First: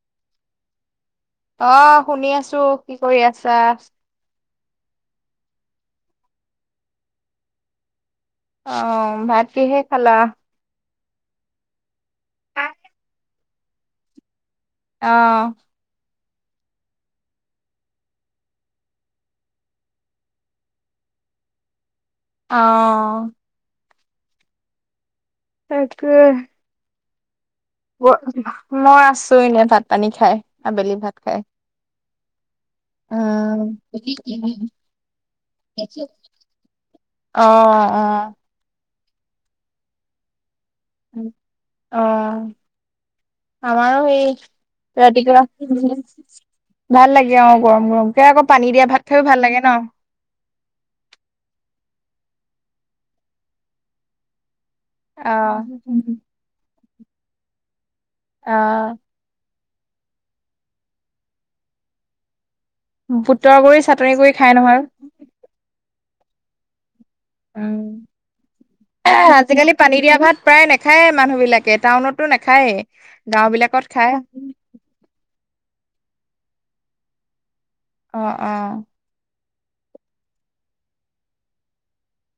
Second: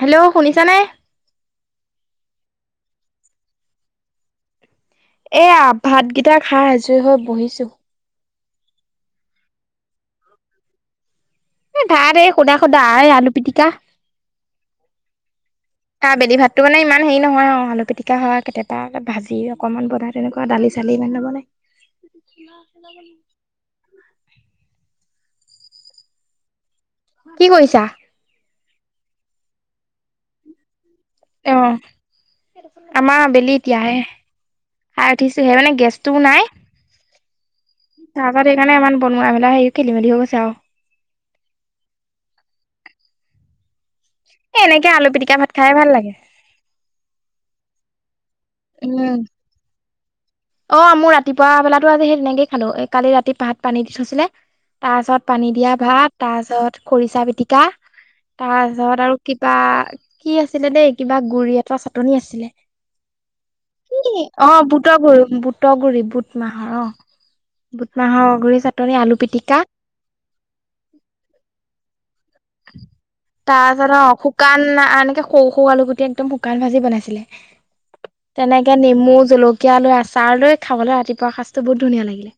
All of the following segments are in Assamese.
হেল্ল', শুনিছা নে? অ, শুনি আছো কি কৰি আছা। এ ভাতকেইটা খাই এজৰি হৈ বহিছো। অ, ভাত কিহেৰে খালা। এ ধাৰেই সোধা - সোধা আলু পিটিকা। অহ ', চ বেলি ভাতটো মানে ইমান হেৰি নহয় অ, আলু পিটিকা হয় কেতিয়াবা ভাজি অকণমান বনাই তেনেকুৱা দালি চালি। ন মানে। অহ ', তাকাকে কি কৰিছা? মই আছো এনে ভাত পানী খাই আবেলি ভাত খাই অ', আমাৰ আবেলি উম এতিয়াহে খাই উঠিছো সে মানে গেছটোও নাই। অ অ তাৰপাত সেইকাৰণে ইমান বনোৱা মেলা হেৰি খেলি মেলি হৈ গৈছে আৰু। অ আমাৰো সেই এ এনেকে আলু পিটিকা ৰাতিপুৱা ভাত খাই ভাল লাগে। ভাল লাগে অ, গৰম - গৰম। উম, অ, মোৰ ৰাতিপুৱা বেলাত টো আজি সেই তেনেকে খালো কালি ৰাতি পাহাত পানী দি থৈছিলে। তাৰ পিছত অ পানী দিয়া ভাত তাৰ পিছত খৰিচা পিটিকা তাৰপিছত অ আৰু কিবা কি আছিলে দেই কিবা গুৰি এটা চাটনি আছিলে। বুটৰ গুৰি চাটনি কি কৰি অ, খাই নহয় বুটগুৰি - বুটগুৰি বুট মাহৰ অ, উম, বুট মাহৰ গুৰি চাটনি আলু পিটিকা আজিকালি পানী দিয়া ভাত প্ৰায় নাখায়ে মানুহ বিলাকে টাউনত। তাৰ পাছত অ, শুকান এনেকে সৰু - সৰু আলু গুটি একদম শুকান ভাজি বনাইছিলে অ অ তেনেকে নেমু জলকীয়া কীয়া লৈ আচাৰ লৈ খাবলৈ ৰাতিপুৱা সাজটো বহুত ধুনীয়া লাগে।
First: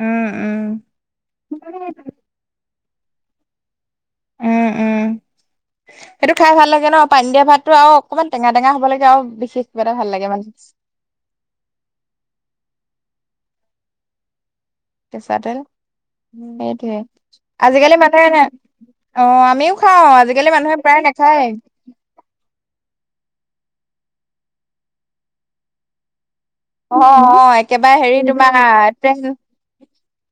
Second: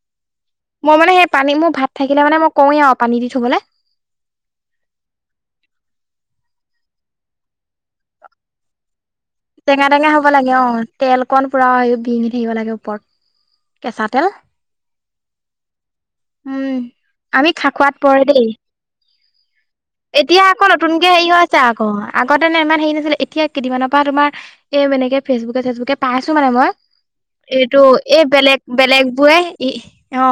উম উম মই মানে সেই পানী মোৰ ভাত থাকিলে মানে মই কওঁৱে আৰু পানী দি থবলৈ। উম উম সেইটো খাই ভাল লাগে ন পানী দিয়া ভাতটো আৰু অকমান টেঙা টঙা হব লাগে আৰু বিশেষ কিবা টেঙা এটা ভাল টেঙা হ'ব মানে লাগে অ তেল কণ পুৰা [unintelligible] থাকিব লাগে ওপৰত। কেঁচা তেল। কেঁচা তেল। উম সেইটোয়ে আমি খ আজিকালি খোৱাত পৰে মানুহে ন দেই। অ আমিও খাওঁ এতিয়া আজিকালি আকৌ মানুহে প্ৰায় নতুনকে হেৰি হৈ নাখায় আছে আকৌ আগতেনে ইমান হেৰি নাছিলে এতিয়া কেইদিনমানৰ পৰা তোমাৰ এই নেকে ফেচবুকে চেচবুকে পাই আছো মানে মই অ অ এইটো একেবাৰে হেৰি এই তোমাৰ বেলেগ বেলেগ ট্ৰেণ্ড বোৰে ই অ।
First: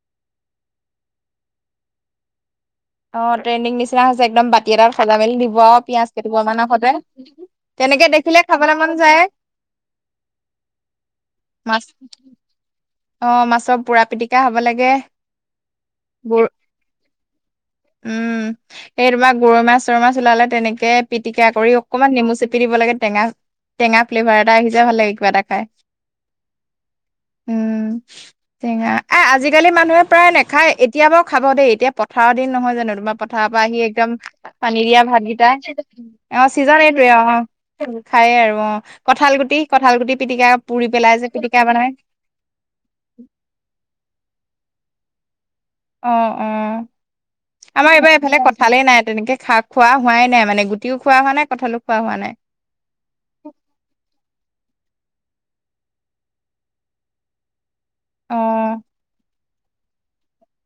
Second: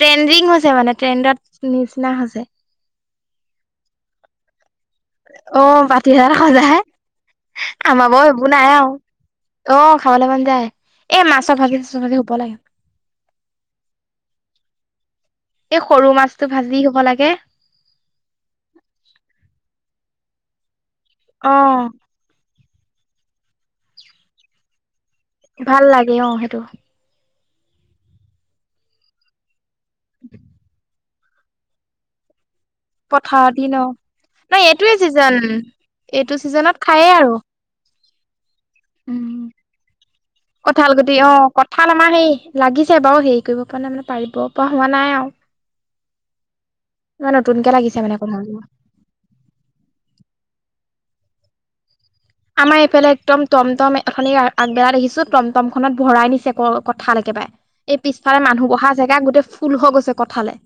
ট্ৰেণ্ডিং হৈছে মানে ট্ৰেণ্ডত নিচিনা হৈছে। অ ট্ৰেইনিং নিচিনা হৈছে একদম বা এতি এ তাত সজা মেলি দিব অ আৰু বাতি পিয়াজ এটাত কেইটপা মানৰ সজাই সতে, আমাৰ তেনেকে বাৰু এইবোৰ দেখিলে নাই খাবলে আৰু মন যায়। অ খাবলৈ মন যায়, এ মাছৰ ভাজি মাছ চাছৰ ভাজি শুব লাগে। অ মাছৰ পুৰা পিটিকা হ'ব লাগে এই সৰু মাছটো বোৰ ভাজি হব লাগে। উম এই তোমাৰ গৰৈ মাছ চৰৈ মাছ ওলালে তেনেকে পিটিকা অ কৰি অকনমান নেমু চেপি দিব লাগে, টেঙা টেঙা ফ্লেভাৰ এটা আহি যাই ভাল লাগে। কিবা এটা খাই ভাল লাগে অ সেইটো। উম, টেঙা, এ, আজিকালি মানুহে প্ৰায় নেখায়। এতিয়া বাৰু খাব দেই, এতিয়া পথাৰত জানো, তোমাৰ পথাৰৰ পৰা দিন আহি অ একদম, ন পানী এইটোৱে দিয়া ছিজন ভাতকেইটা, এইটো অ', ছিজনত ছিজন এইটোৱেই, খায়েই আৰু অ' খায়ে আৰু অ', উম কঁঠাল গুটি, কঁঠাল গুটি পিটিকা পুৰি কঁঠাল পেলাই গুটি যে অ', পিটিকা বনাই কঁঠাল আমাৰ হেৰি, লাগিছে বাৰু, হেৰি কৰিব পৰা নাই, মানে পাৰিব পৰা হোৱা নাই আৰু অ', অ'। ইমান নতুনকে আমাৰ লাগিছে এইবাৰ মানে এফালে কঁঠালজোপা। কঁঠালেই নাই, তেনেকে খা-খোৱাই হোৱা নাই মানে, গুটিও খোৱা হোৱা নাই, কঁঠালো খোৱা হোৱা নাই। আমাৰ এইফালে একদম টমটম, অথনি আগবেলা দেখিছোঁ, টমটমখনত ভৰাই নিছে কল-কঁঠাল একে বাৰে, এই পিছফালে মানুহ অ' বহা জেগাত গোটেই ফুল হৈ গৈছে কঁঠালে।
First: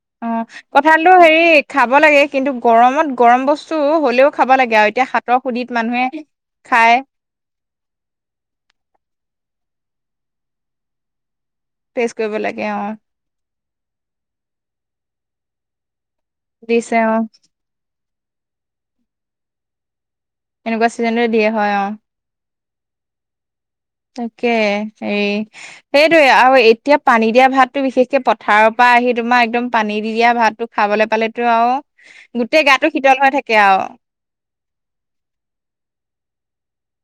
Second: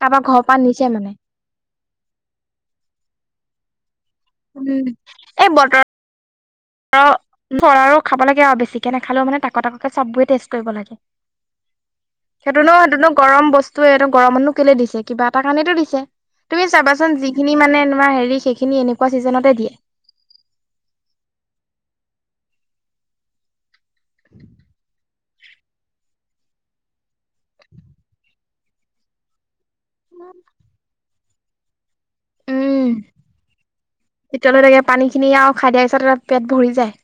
কাৰোবাৰ ঘৰৰ অ', পৰা নিছে মানে। কঁঠালটো হেৰি খাব লাগে, কিন্তু গৰমত, গৰম বস্তু হ'লেও খাব লাগে উম, আৰু এতিয়া হাতৰ এই সুধিত বতৰৰ মানুহে খাই আৰু [unintelligible] খাব লাগে আৰু বেছিকৈ নাখালেও মানে, তাক-তাককে চববোৰে টেষ্ট কৰিব লাগে। টেষ্ট কৰিব সেইটো লাগে নো, অ' সেইটো নো, গৰম বস্তুৱে, সেইটো গৰমতনো কেলে দিছে? কিবা এটা কাৰণেটো দিছে তুমি দিছে চাবাচোন অ' যিখিনি মানে, তোমাৰ হেৰি, সেইখিনি এনেকুৱা ছিজনতে দিয়ে। এনেকুৱা ছিজনতে দিয়ে। হয়, অ'। তাকে হেৰি, সেইটোৱেই আৰু এতিয়া পানী দিয়া ভাতটো বিশেষকে পথাৰৰ পৰা আহি তোমাৰ, একদম পানী দি দিয়া ভাতটো খাবলৈ পালেতো আৰু গোটেই গাটো উম, শীতল হৈ থাকে আৰু। শীতল হৈ থাকে। পানীখিনি আৰু খাই দিয়াৰ পিছত, পেট ভৰি যায়।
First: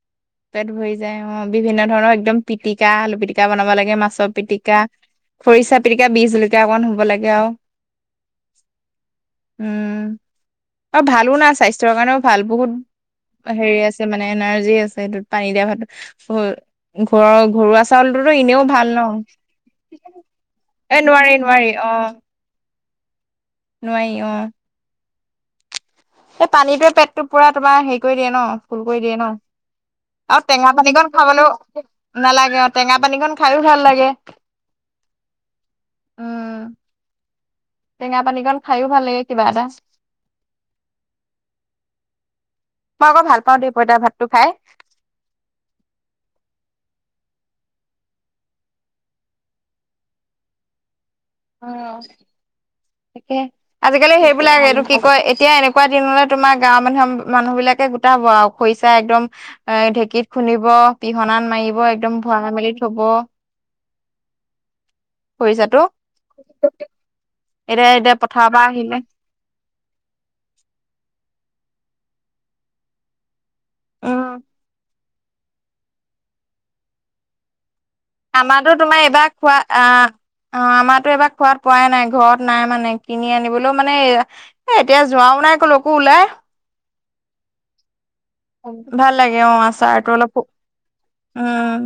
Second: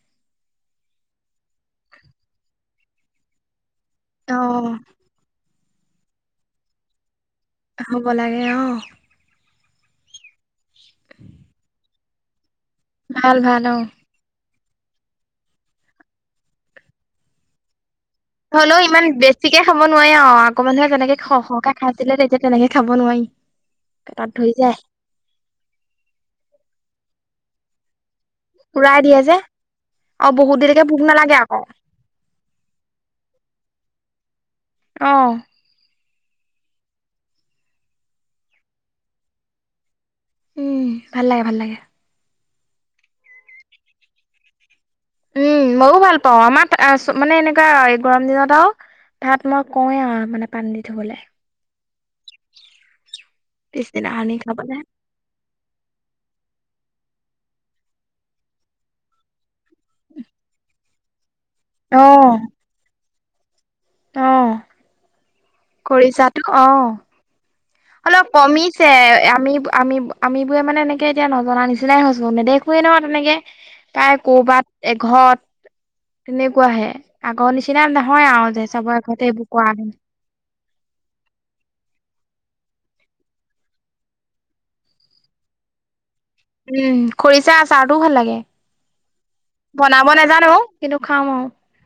পেট ভৰি যায় অ', বিভিন্ন ধৰণৰ একদম পিটিকা, আলু পিটিকা বনাব লাগে মাছৰ অ পিটিকা, খৰিচা পিটিকা, বিহ জলকীয়া অকণ হ'ব লাগে। আৰু হ'ব লাগে, অ'। উম, আৰু ভালো না, স্বাস্থ্যৰ কাৰণেও ভাল, বহুত ভাল ভাল অ হেৰি আছে মানে এনাৰ্জি আছে সেইটোত পানী দিয়া ভাতটোত ঘ ঘৰুৱা চা হলেও ইমান বেছিকে খাব নোৱাৰি আৰু আগৰ মানুহে এ যেনেকে নোৱাৰি সহ নোৱাৰি সহকে অ খাইছিলে তেতিয়া তেনেকে খাব নোৱাৰি নোৱাৰি অ তাত ধই যায় এই পানীটোৱে পেটটো পুৰা তোমাৰ হেৰি কৰি দিয়ে ন ফুল পুৰাই কৰি দিয়ে ন যে আৰু বহুত টেঙা দেৰিলৈকে ভোক পানীকণ নালাগে আকৌ খাবলৈও নালাগে অ টেঙা পানীকণ খাইও ভাল লাগে অহ উম টেঙা পানী কণ খাইও ভাল লাগে কিবা এটা উম ভাল লাগে ভাল লাগে মই আক ভাল পাওঁ দেই পইতাৰ ভাতটো খাই উম মইও ভাল পাওঁ আমাৰ মানে এনেকা এই গৰম দিনত আৰু ভাত মই কওঁৱেই আৰু মানে পানী দি থবলে অহ তাকে পিছদিনা আজিকালি সানি সেইবিলাক খাবলে। এইটো কি কয় এতিয়া এনেকুৱা দিন তোমাৰ গাঁৱৰ মানুহৰ মানুহ বিলাকে গোটাব আও খৰিচা একদম এ ঢেঁকীত খুন্দিব পিহনা মাৰিব অ একদম ভৰাই মেলি থব অ খৰিচাটো। খৰিছাটো অ এতিয়া এতিয়া অলপ পথাৰৰ পৰা কমিছে আহিলে আমি আমি আমবোৰে মানে এনেকে এতিয়া নজনা নিচিনা নিচিনাই হৈছোঁ নেদেখোৱেই নহয় তেনেকে প্ৰায় উম, কৰ'বাত এক ঘৰত তেনেকুৱাহে আগৰ নিচিনা নিচিনা নহয় আৰু আমাৰতো যেচা বৌ তোমাৰ আগতে এইবাৰ এইবোৰ খোৱা কোৱা। আহ অ' আমাৰতো এবাৰ খোৱাত পোৱাই নাই ঘৰত নাই মানে কিনি আনিবলৈও মানে এ এতিয়া যোৱাও নাই। কলোকো ওলায়। উম, খৰিচা আচাৰ টোও ভাল লাগে। ভাল লাগে অ' বনাব আচাৰটো অলপ শুক নাজানো কিন্তু খাম আৰু উম।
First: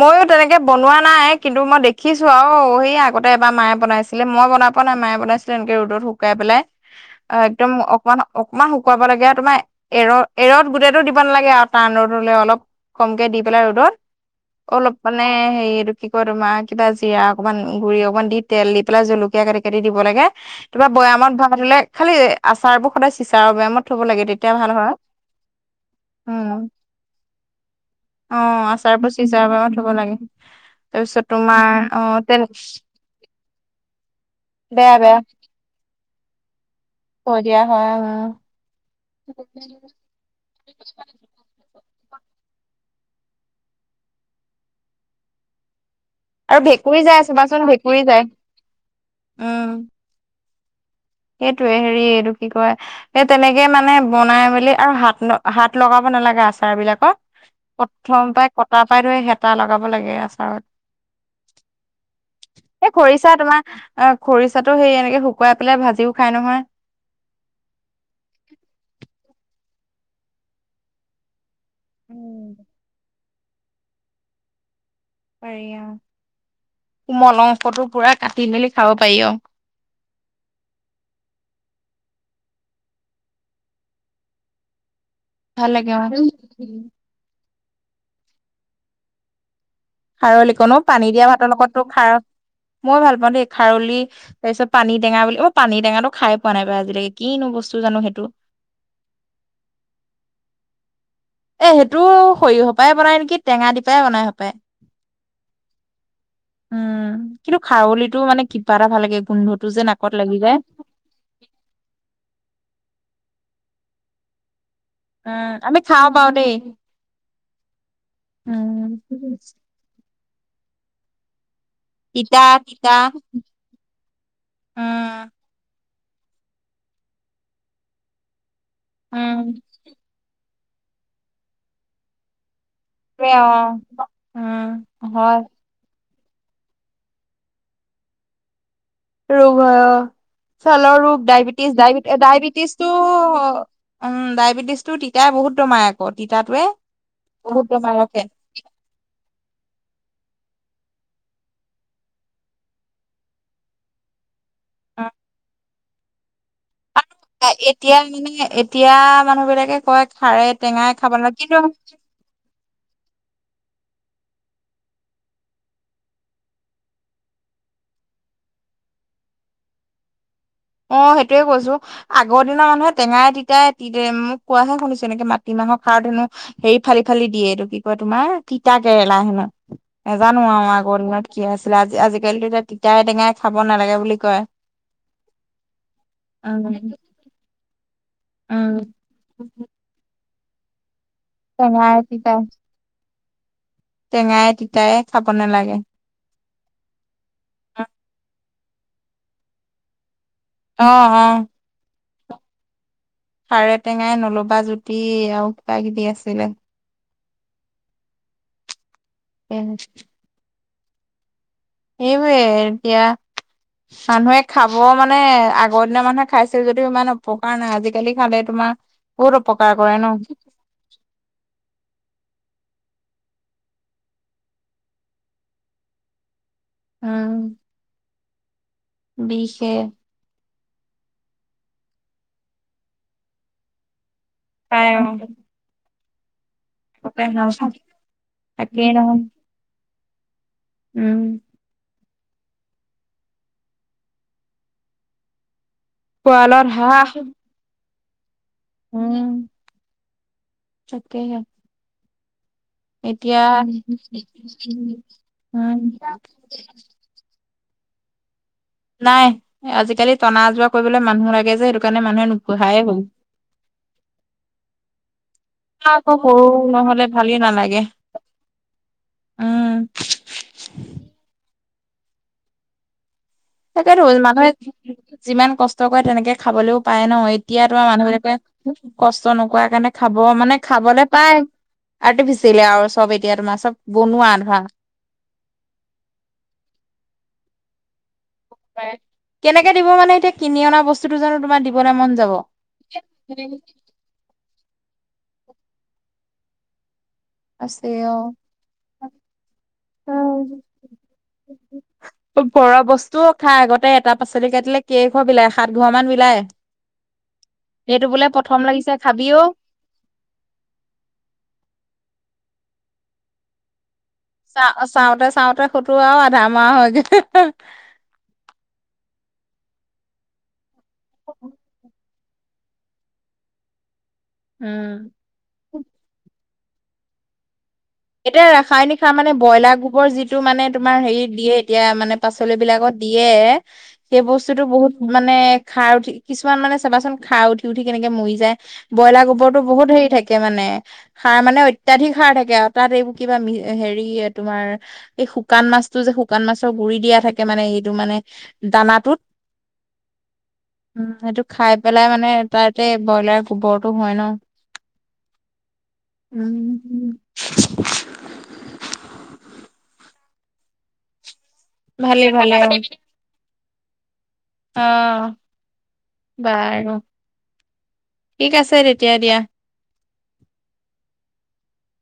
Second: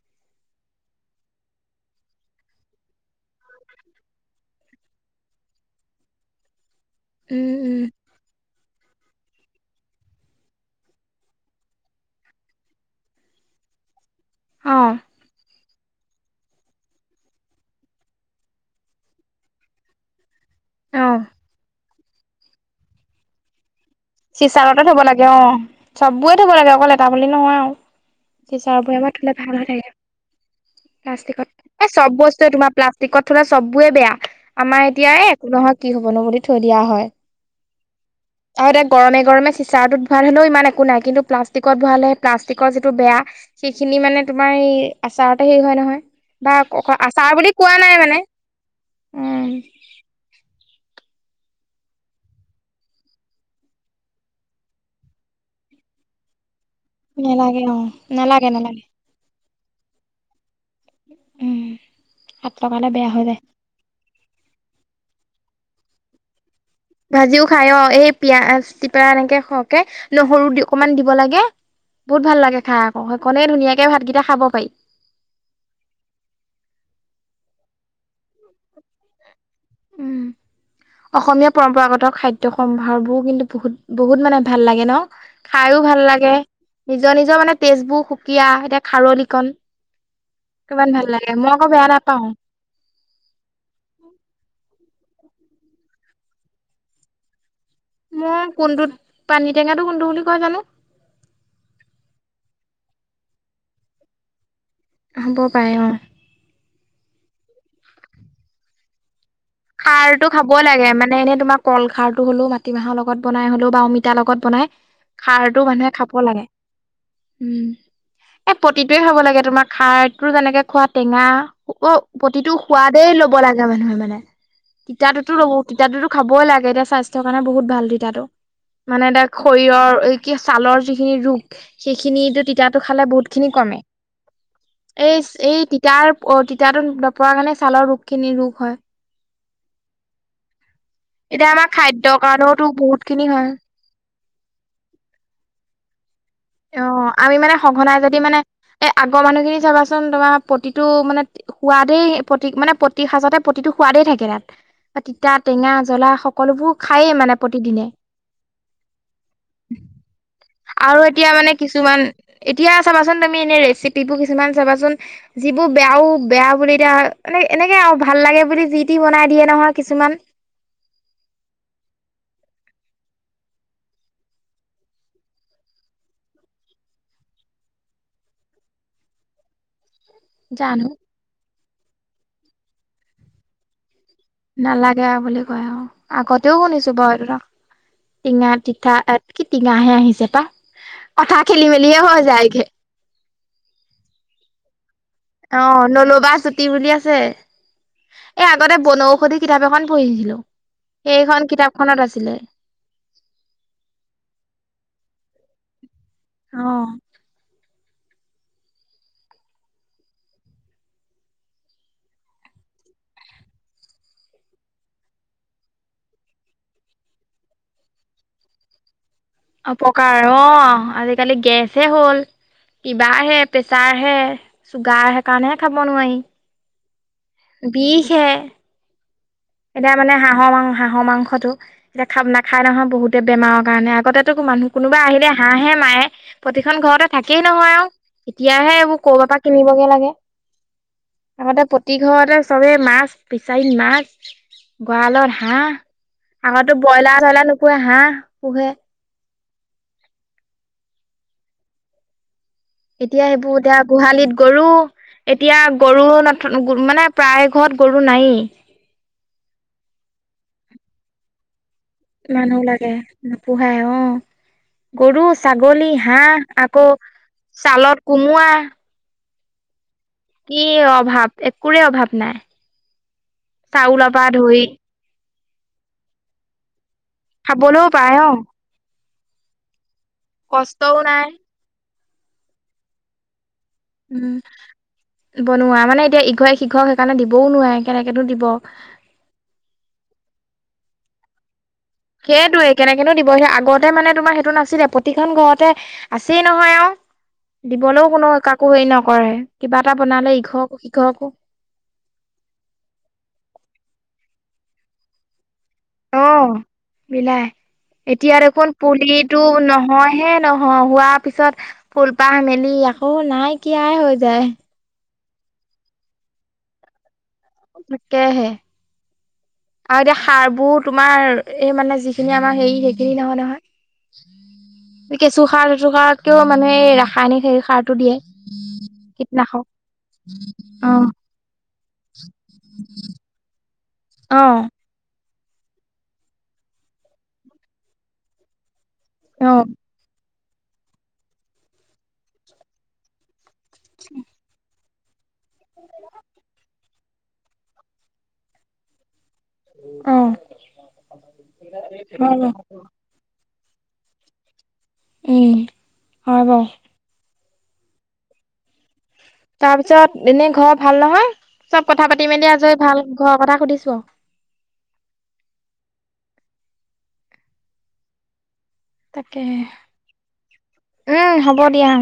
মইয়ো তেনেকে বনোৱা নাই। কিন্তু মই দেখিছোঁ আৰু সেই আগতে এবাৰ মায়ে বনাইছিলে মই বনাব বনাই মায় বনাইছিলে এনেকে ৰ'দত শুকাই পেলাই। অ' উম একদম উম অকমান অকমান শুকুৱাব লাগে আৰু তোমাৰ এৰ এৰৰত গোটেইতটো দিব নালাগে আৰু টান ৰ'দলে অলপ কমকে দি পেলাই ৰ'দত অ অলপ মানে হেৰিত এইটো কি কয় তোমাৰ কিবা জিৰা অকণমান গুৰি অকমান দি তেল দি পেলাই জলকীয়া কাটি কাটি দিব লাগে। তোমাৰ অ বৈয়ামত ভয়াই থ'লে খালি আছাৰ বোৰৰ সদায় চিচাৰৰ বৈয়ামত থব লাগে তেতিয়া ভাল চিচাৰতে হয় থ'ব লাগে অ' চবেৰ থ'ব উম লাগে অকল এটা বুলি নহয় আৰু অ' চিচাৰ আচাৰ বৈয়ামত বোৰৰ থলে চিচাৰ ভাল হৈ বৈয়ামত থাকে থ'ব লাগে। তাৰপিছত প্লাষ্টিকত তোমাৰ এই অ চ'ব তেনে বস্তুৱয়ে তোমাৰ প্লাষ্টিকত থ'লে চ'ববোৰে বেয়া আমাৰ বেয়া এতিয়া এই একো নহয় কি হ'ব। বনো বুলি থৈ দিয়া হয় কয় দিয়া হয় উম। আৰু এতিয়া গৰমে গৰমে চিচাৰটোত ভৰালে হেনোও ইমান একো নাই। কিন্তু প্লাষ্টিকত ভৱালে প্লাষ্টিকৰ যিটো বেয়া সেইখিনি মানে তোমাৰ এই আচাৰতে হেৰি হয় নহয়। বা আৰু ভেকুৰী অ' যায় আছাৰ বুলি চাবাচোন কোৱা ভেকুৰী নাই মানে যায় উম। সেইটোয়ে হেৰি এইটো কি কয় সেই তেনেকে মানে বনাই মেলি আৰু হাত ন হাত লগাব নালাগে আচাৰ বিলাকত নালাগে অ প্ৰথম পাই নালাগে কটা নালাগে পাই ধৰি হেতা লগাব লাগে আচাৰত। উম হাত এই লগালে বেয়া হৈ খৰিচা যায় তোমাৰ অ' খৰিচাটো সেই এনেকে শু শুকুৱাই পেলাই ভাজিও খাই নহয়। ভাজিও খাই অ' এই পিয়াজ দিবা এনেকে সৰহকে নহৰু দি অকমান দিব লাগে। বহুত ভাল লাগে উম খাই অ'ক সেইকনে ধুনীয়াকে ভাতকেইটা খাব পাৰি। পাৰি অ' কোমল অংশটো পুৰা কাটি মেলি খাব পাৰি অহ' [inaudible] উম অসমীয়া পৰম্পৰাগত খাদ্য সম্ভাৰবোৰ কিন্তু বহুত বহুত মানে ভাল লাগে ন। খাইয়েও ভাল লাগে নিজৰ নিজৰ মানে তেজ বোৰ সুকীয়া, এতিয়া খাৰলিকন খাৰলি কনো পানী দিয়া ভাতৰ লগত তো বেয়া খাৰ নাপাওঁ। মই ভাল পাওঁ দেই খাৰলি তাৰপিছত পানী টেঙা বুলি মই পানী টেঙাটো খাই পোৱা নাই আজিলৈকে কিনো বস্তু। জানো সেইটো মই কোনটোত পানীটেঙাটো কোনটো বুলি কয় জানোঁ। এই সেইটো সৰিয়হৰপায় বনাই নেকি টেঙা দি পায় বনাই হপায়। হ'ব পাৰে অহ' উম কিন্তু খাৰলিটো মানে কিবা এটা ভাল লাগে। গোন্ধটো যে নাকত খাৰ টো লাগি খাব যায় লাগে মানে এনেই তোমাৰ কল খাৰ হ'লো মাটিমাহৰ লগত বনাই হলোঁ। বা অমিতাৰ লগত বনাই উম খাৰটো আমি মানুহে খাওঁ খাব বাৰু লাগে। দেই উম, এই উম প্ৰতিটোৱে খাব লাগে তোমাৰ খাৰ তোৰ যেনেকে খোৱা টেঙা অ' তিতা প্ৰতিটো তিতা সোৱাদেই ল'ব লাগে মানুহে মানে উম তিতাততো বহুত তিতাটোতো খাবই লাগে, এতিয়া স্বাস্থ্যৰ কাৰণে বহুত ভাল তিতাটো। মানে তাক উম শৰীৰৰ ঐ কি ছালৰ যিখিনি ৰোগ সেইখিনিয়ে টো টিপ তিতাটো খালে অ বহুত খিনি কমে উম এই হয় এই তিতাৰ অ' তিতাতো নোপোৱাৰ কাৰণে ছালৰ ৰোগ খিনি ৰোগ হয়। ৰোগ হয় অ' ছালৰ ৰোগ, এতিয়া আমাৰ ডায়বেটিছ খাদ্যৰ ডায় কাৰণেওতো ডায়বেটিছ টো বহুত খিনি হয় উম, ডায়বেটিছ টো তিতাই বহুত দমায় আকত অ' আমি মানে সঘনাই যদি মানে এ আগৰ মানুহখিনি চাবাচোন তোমাৰ প্ৰতিটো মানে সোৱাদেই প্ৰতিক মানে প্ৰতি সাঁজতে প্ৰতিটো সোৱাদেই থাকে তাত এ তিতা টেঙা জ্বলা সব আৰু এতিয়া মানে এতিয়া মানুহ বিলাকে কয় খাৰে টেঙাই আৰু এতিয়া খাবলৈ মানে কিছুমান এতিয়া চাবাচোন তুমি ৰেচিপিবোৰ কিছুমান চাবাচোন যিবোৰ বেয়াও বেয়া বুলি এ দিয়া মানে এনেকে আৰু ভাল লাগে যি টি বনাই দিয়ে নহয় কিছুমান অ সেইটোয়ে কৈছো আগৰ দিনৰ মানুহে টেঙাই তিতাই পি দিয়ে মোক কোৱাহে শুনিছো এনেকে মাটি মা আমাৰ খাৰত হেনো হেৰি ফালি ফালি দিয়ে এইটো কি কয় তোমাৰ তিতা কেৰেলা হেনো নেজানো আৰু জানো আগৰ দিনত কি আছিলে আজি আজি কালিতো এতিয়া তিতাই টেঙাই খাব নালাগে বুলি কয় নালাগে বুলি কয় আৰু আগতেও উম শুনিছো বাৰু এইটো টো টিঙা উম তিঠা কি টিঙাহে আহিছে পা কথা খেলি টেঙাই মেলিেয়ে হৈ যায়গে তেঙায় তিতায়ে অ নলবা জুতি বুলি আছে এ আ আগতে বনৌষধি কিতাপ এখন পঢ়িছিলো অ অ সেইখন কিতাপখনত আছিলে খাৰে টেঙাই নলবা জুতি আৰু কিবা কিবি আছে অ টেঙ এইবোৰে এতিয়া মানুহে খাব মানে আগৰ দিনৰ মানুহে খাইছে যদিও ইমান উপকাৰ নাই আজিকালি খালে তোমাৰ মা অপকাৰ অ আজিকালি গেছে হ'ল কিবা আহে প্ৰেছাৰ আহে চুগাৰ সেইকাৰণেহে খাব নোৱাৰি উম বিষ হে বিষে এতিয়া মানে হাঁহৰ মাং হাঁহৰ মাংসটো এতিয়া খ নাখাই নহয় বহুতে বেমাৰৰ কাৰণে আগতে মানুহ পাই কোনোবা আহিলে অ হাঁহে মায়ে প্ৰতিখন ঘৰতে থাকেই নহয় আৰু এতিয়াহে তাকেই এইবোৰ নহয় কৰ'ৰবাৰ পৰা কিনিবগে লাগে উম আগতে প্ৰতি ঘৰতে চবে মাছ পিছাইন মাছ গঁৰালত হাঁহ পোৱালত আগো হাঁহ ব্ৰইলাৰ চইলাৰ নোপোহে হাঁহ পোহে উম তাকে হে এতিয়া সেইবোৰ এতিয়া গোহালিত গৰু উম এতিয়া গৰু ন মানে প্ৰায় ঘৰত গৰু নাইয়ে নাই আজিকালি টনা আজোৱা কৰিবলৈ মানুহ লাগে যে সেটো মানুহ লাগে নোপোহাই গৰু ছাগলী আকৌ সৰু হাঁহ আকৌ নহ'লে ভালেই নালাগে ছালত কোমোৱা উম কি অভাৱ একোৰে অভাৱ নাই তাকেটো চাউলৰ পৰা মানুহে ধৰি যিমান কষ্ট কৰে তেনেকে খাবলৈও পায় ন এতিয়া তোমাৰ খাবলৈও পায় অ মানুহবলাকে কষ্ট নকৰা কাৰণে খাব মানে কষ্টও খাবলে নাই পায় আৰ্টিফিচিয়েলে আৰু চব এতিয়া তোমাৰ চব বনোৱা ধৰা উম বনোৱা মানে এতিয়া ইঘৰে সিঘৰক সেইকাৰণে দিবও নোৱাৰে কেনেকেনো দিব কেনেকে দিব মানে এতিয়া কিনি অনা বস্তুতটো জানো তোমাৰ দি সেইটোৱে কেনেকেনো দিব সেই আগতে মানে তোমাৰ সেইটো নাছিলে প্ৰতিখন ঘৰতে আছেই নহয় আৰু আছে দিবলৈও অ কোনো কাকো হেৰি নকৰে কিবা এটা বনালে ইঘৰকো সিঘকো ঘৰৰ বস্তুও খা আগতে এটা পাচলি কাটিলে কে ঘৰ বিলাই [unintelligible] অ বিলায় বিলাই এতিয়া দেখোন পুলিতো নহয় হে নহয় হোৱা পিছত ফুলপহে মেলি সি আকৌ নাইকিয়াই হৈ যায় চা চাওঁতে-চাওঁতে [unintelligible] আৰু আধা মৰা হৈ গৈছে তাকেহে আৰু এতিয়া সাৰবোৰ তোমাৰ এই মানে যিখিনি আমাৰ হেৰি সেইখিনি নহয়-নহয়। কেঁচু উম সাৰটো সাৰটোকেও মানে এই ৰাসায়নিক হেৰি সাৰ এতিয়া ৰাসায়নিক সাৰ মানে ব্ৰইলাৰ গোবৰ যিটো মানে অ তোমাৰ হেৰি দিয়ে এতিয়া মানে পাচলিবিলাকত দিয়ে সেই অ বস্তুটো বহুত মানে সাৰ উঠি কিছুমান মানে চাবাচোন সাৰ উঠি-উঠি কেনেকে মৰি যায়। ব্ৰইলাৰ অ গোবৰটো বহুত হেৰি থাকে মানে সাৰ মানে অত্যাধিক সাৰ থাকে আৰু তাত এইবোৰ কিবা মি হেৰি তোমাৰ এই শুকান মাছটো যে শুকান মাছৰ গুৰি দিয়া থাকে মানে সেইটো মানে দানাটোত অ উম সেইটো খাই পেলাই মানে হয় বাৰু তাতে ব্ৰইলাৰ গোবৰটো হয় ন' উম হয় বাৰু [unintelligible] তাৰ পিছত এনে ঘৰ ভাল নহয়, চব কথা ভালে পাতি মেলি ভালে আজৰি ভাল ঘৰৰ কথা সুধিছো। অ', বাৰু ঠিক আছে। তেতিয়া দিয়া তাকে উম হ'ব দিয়া।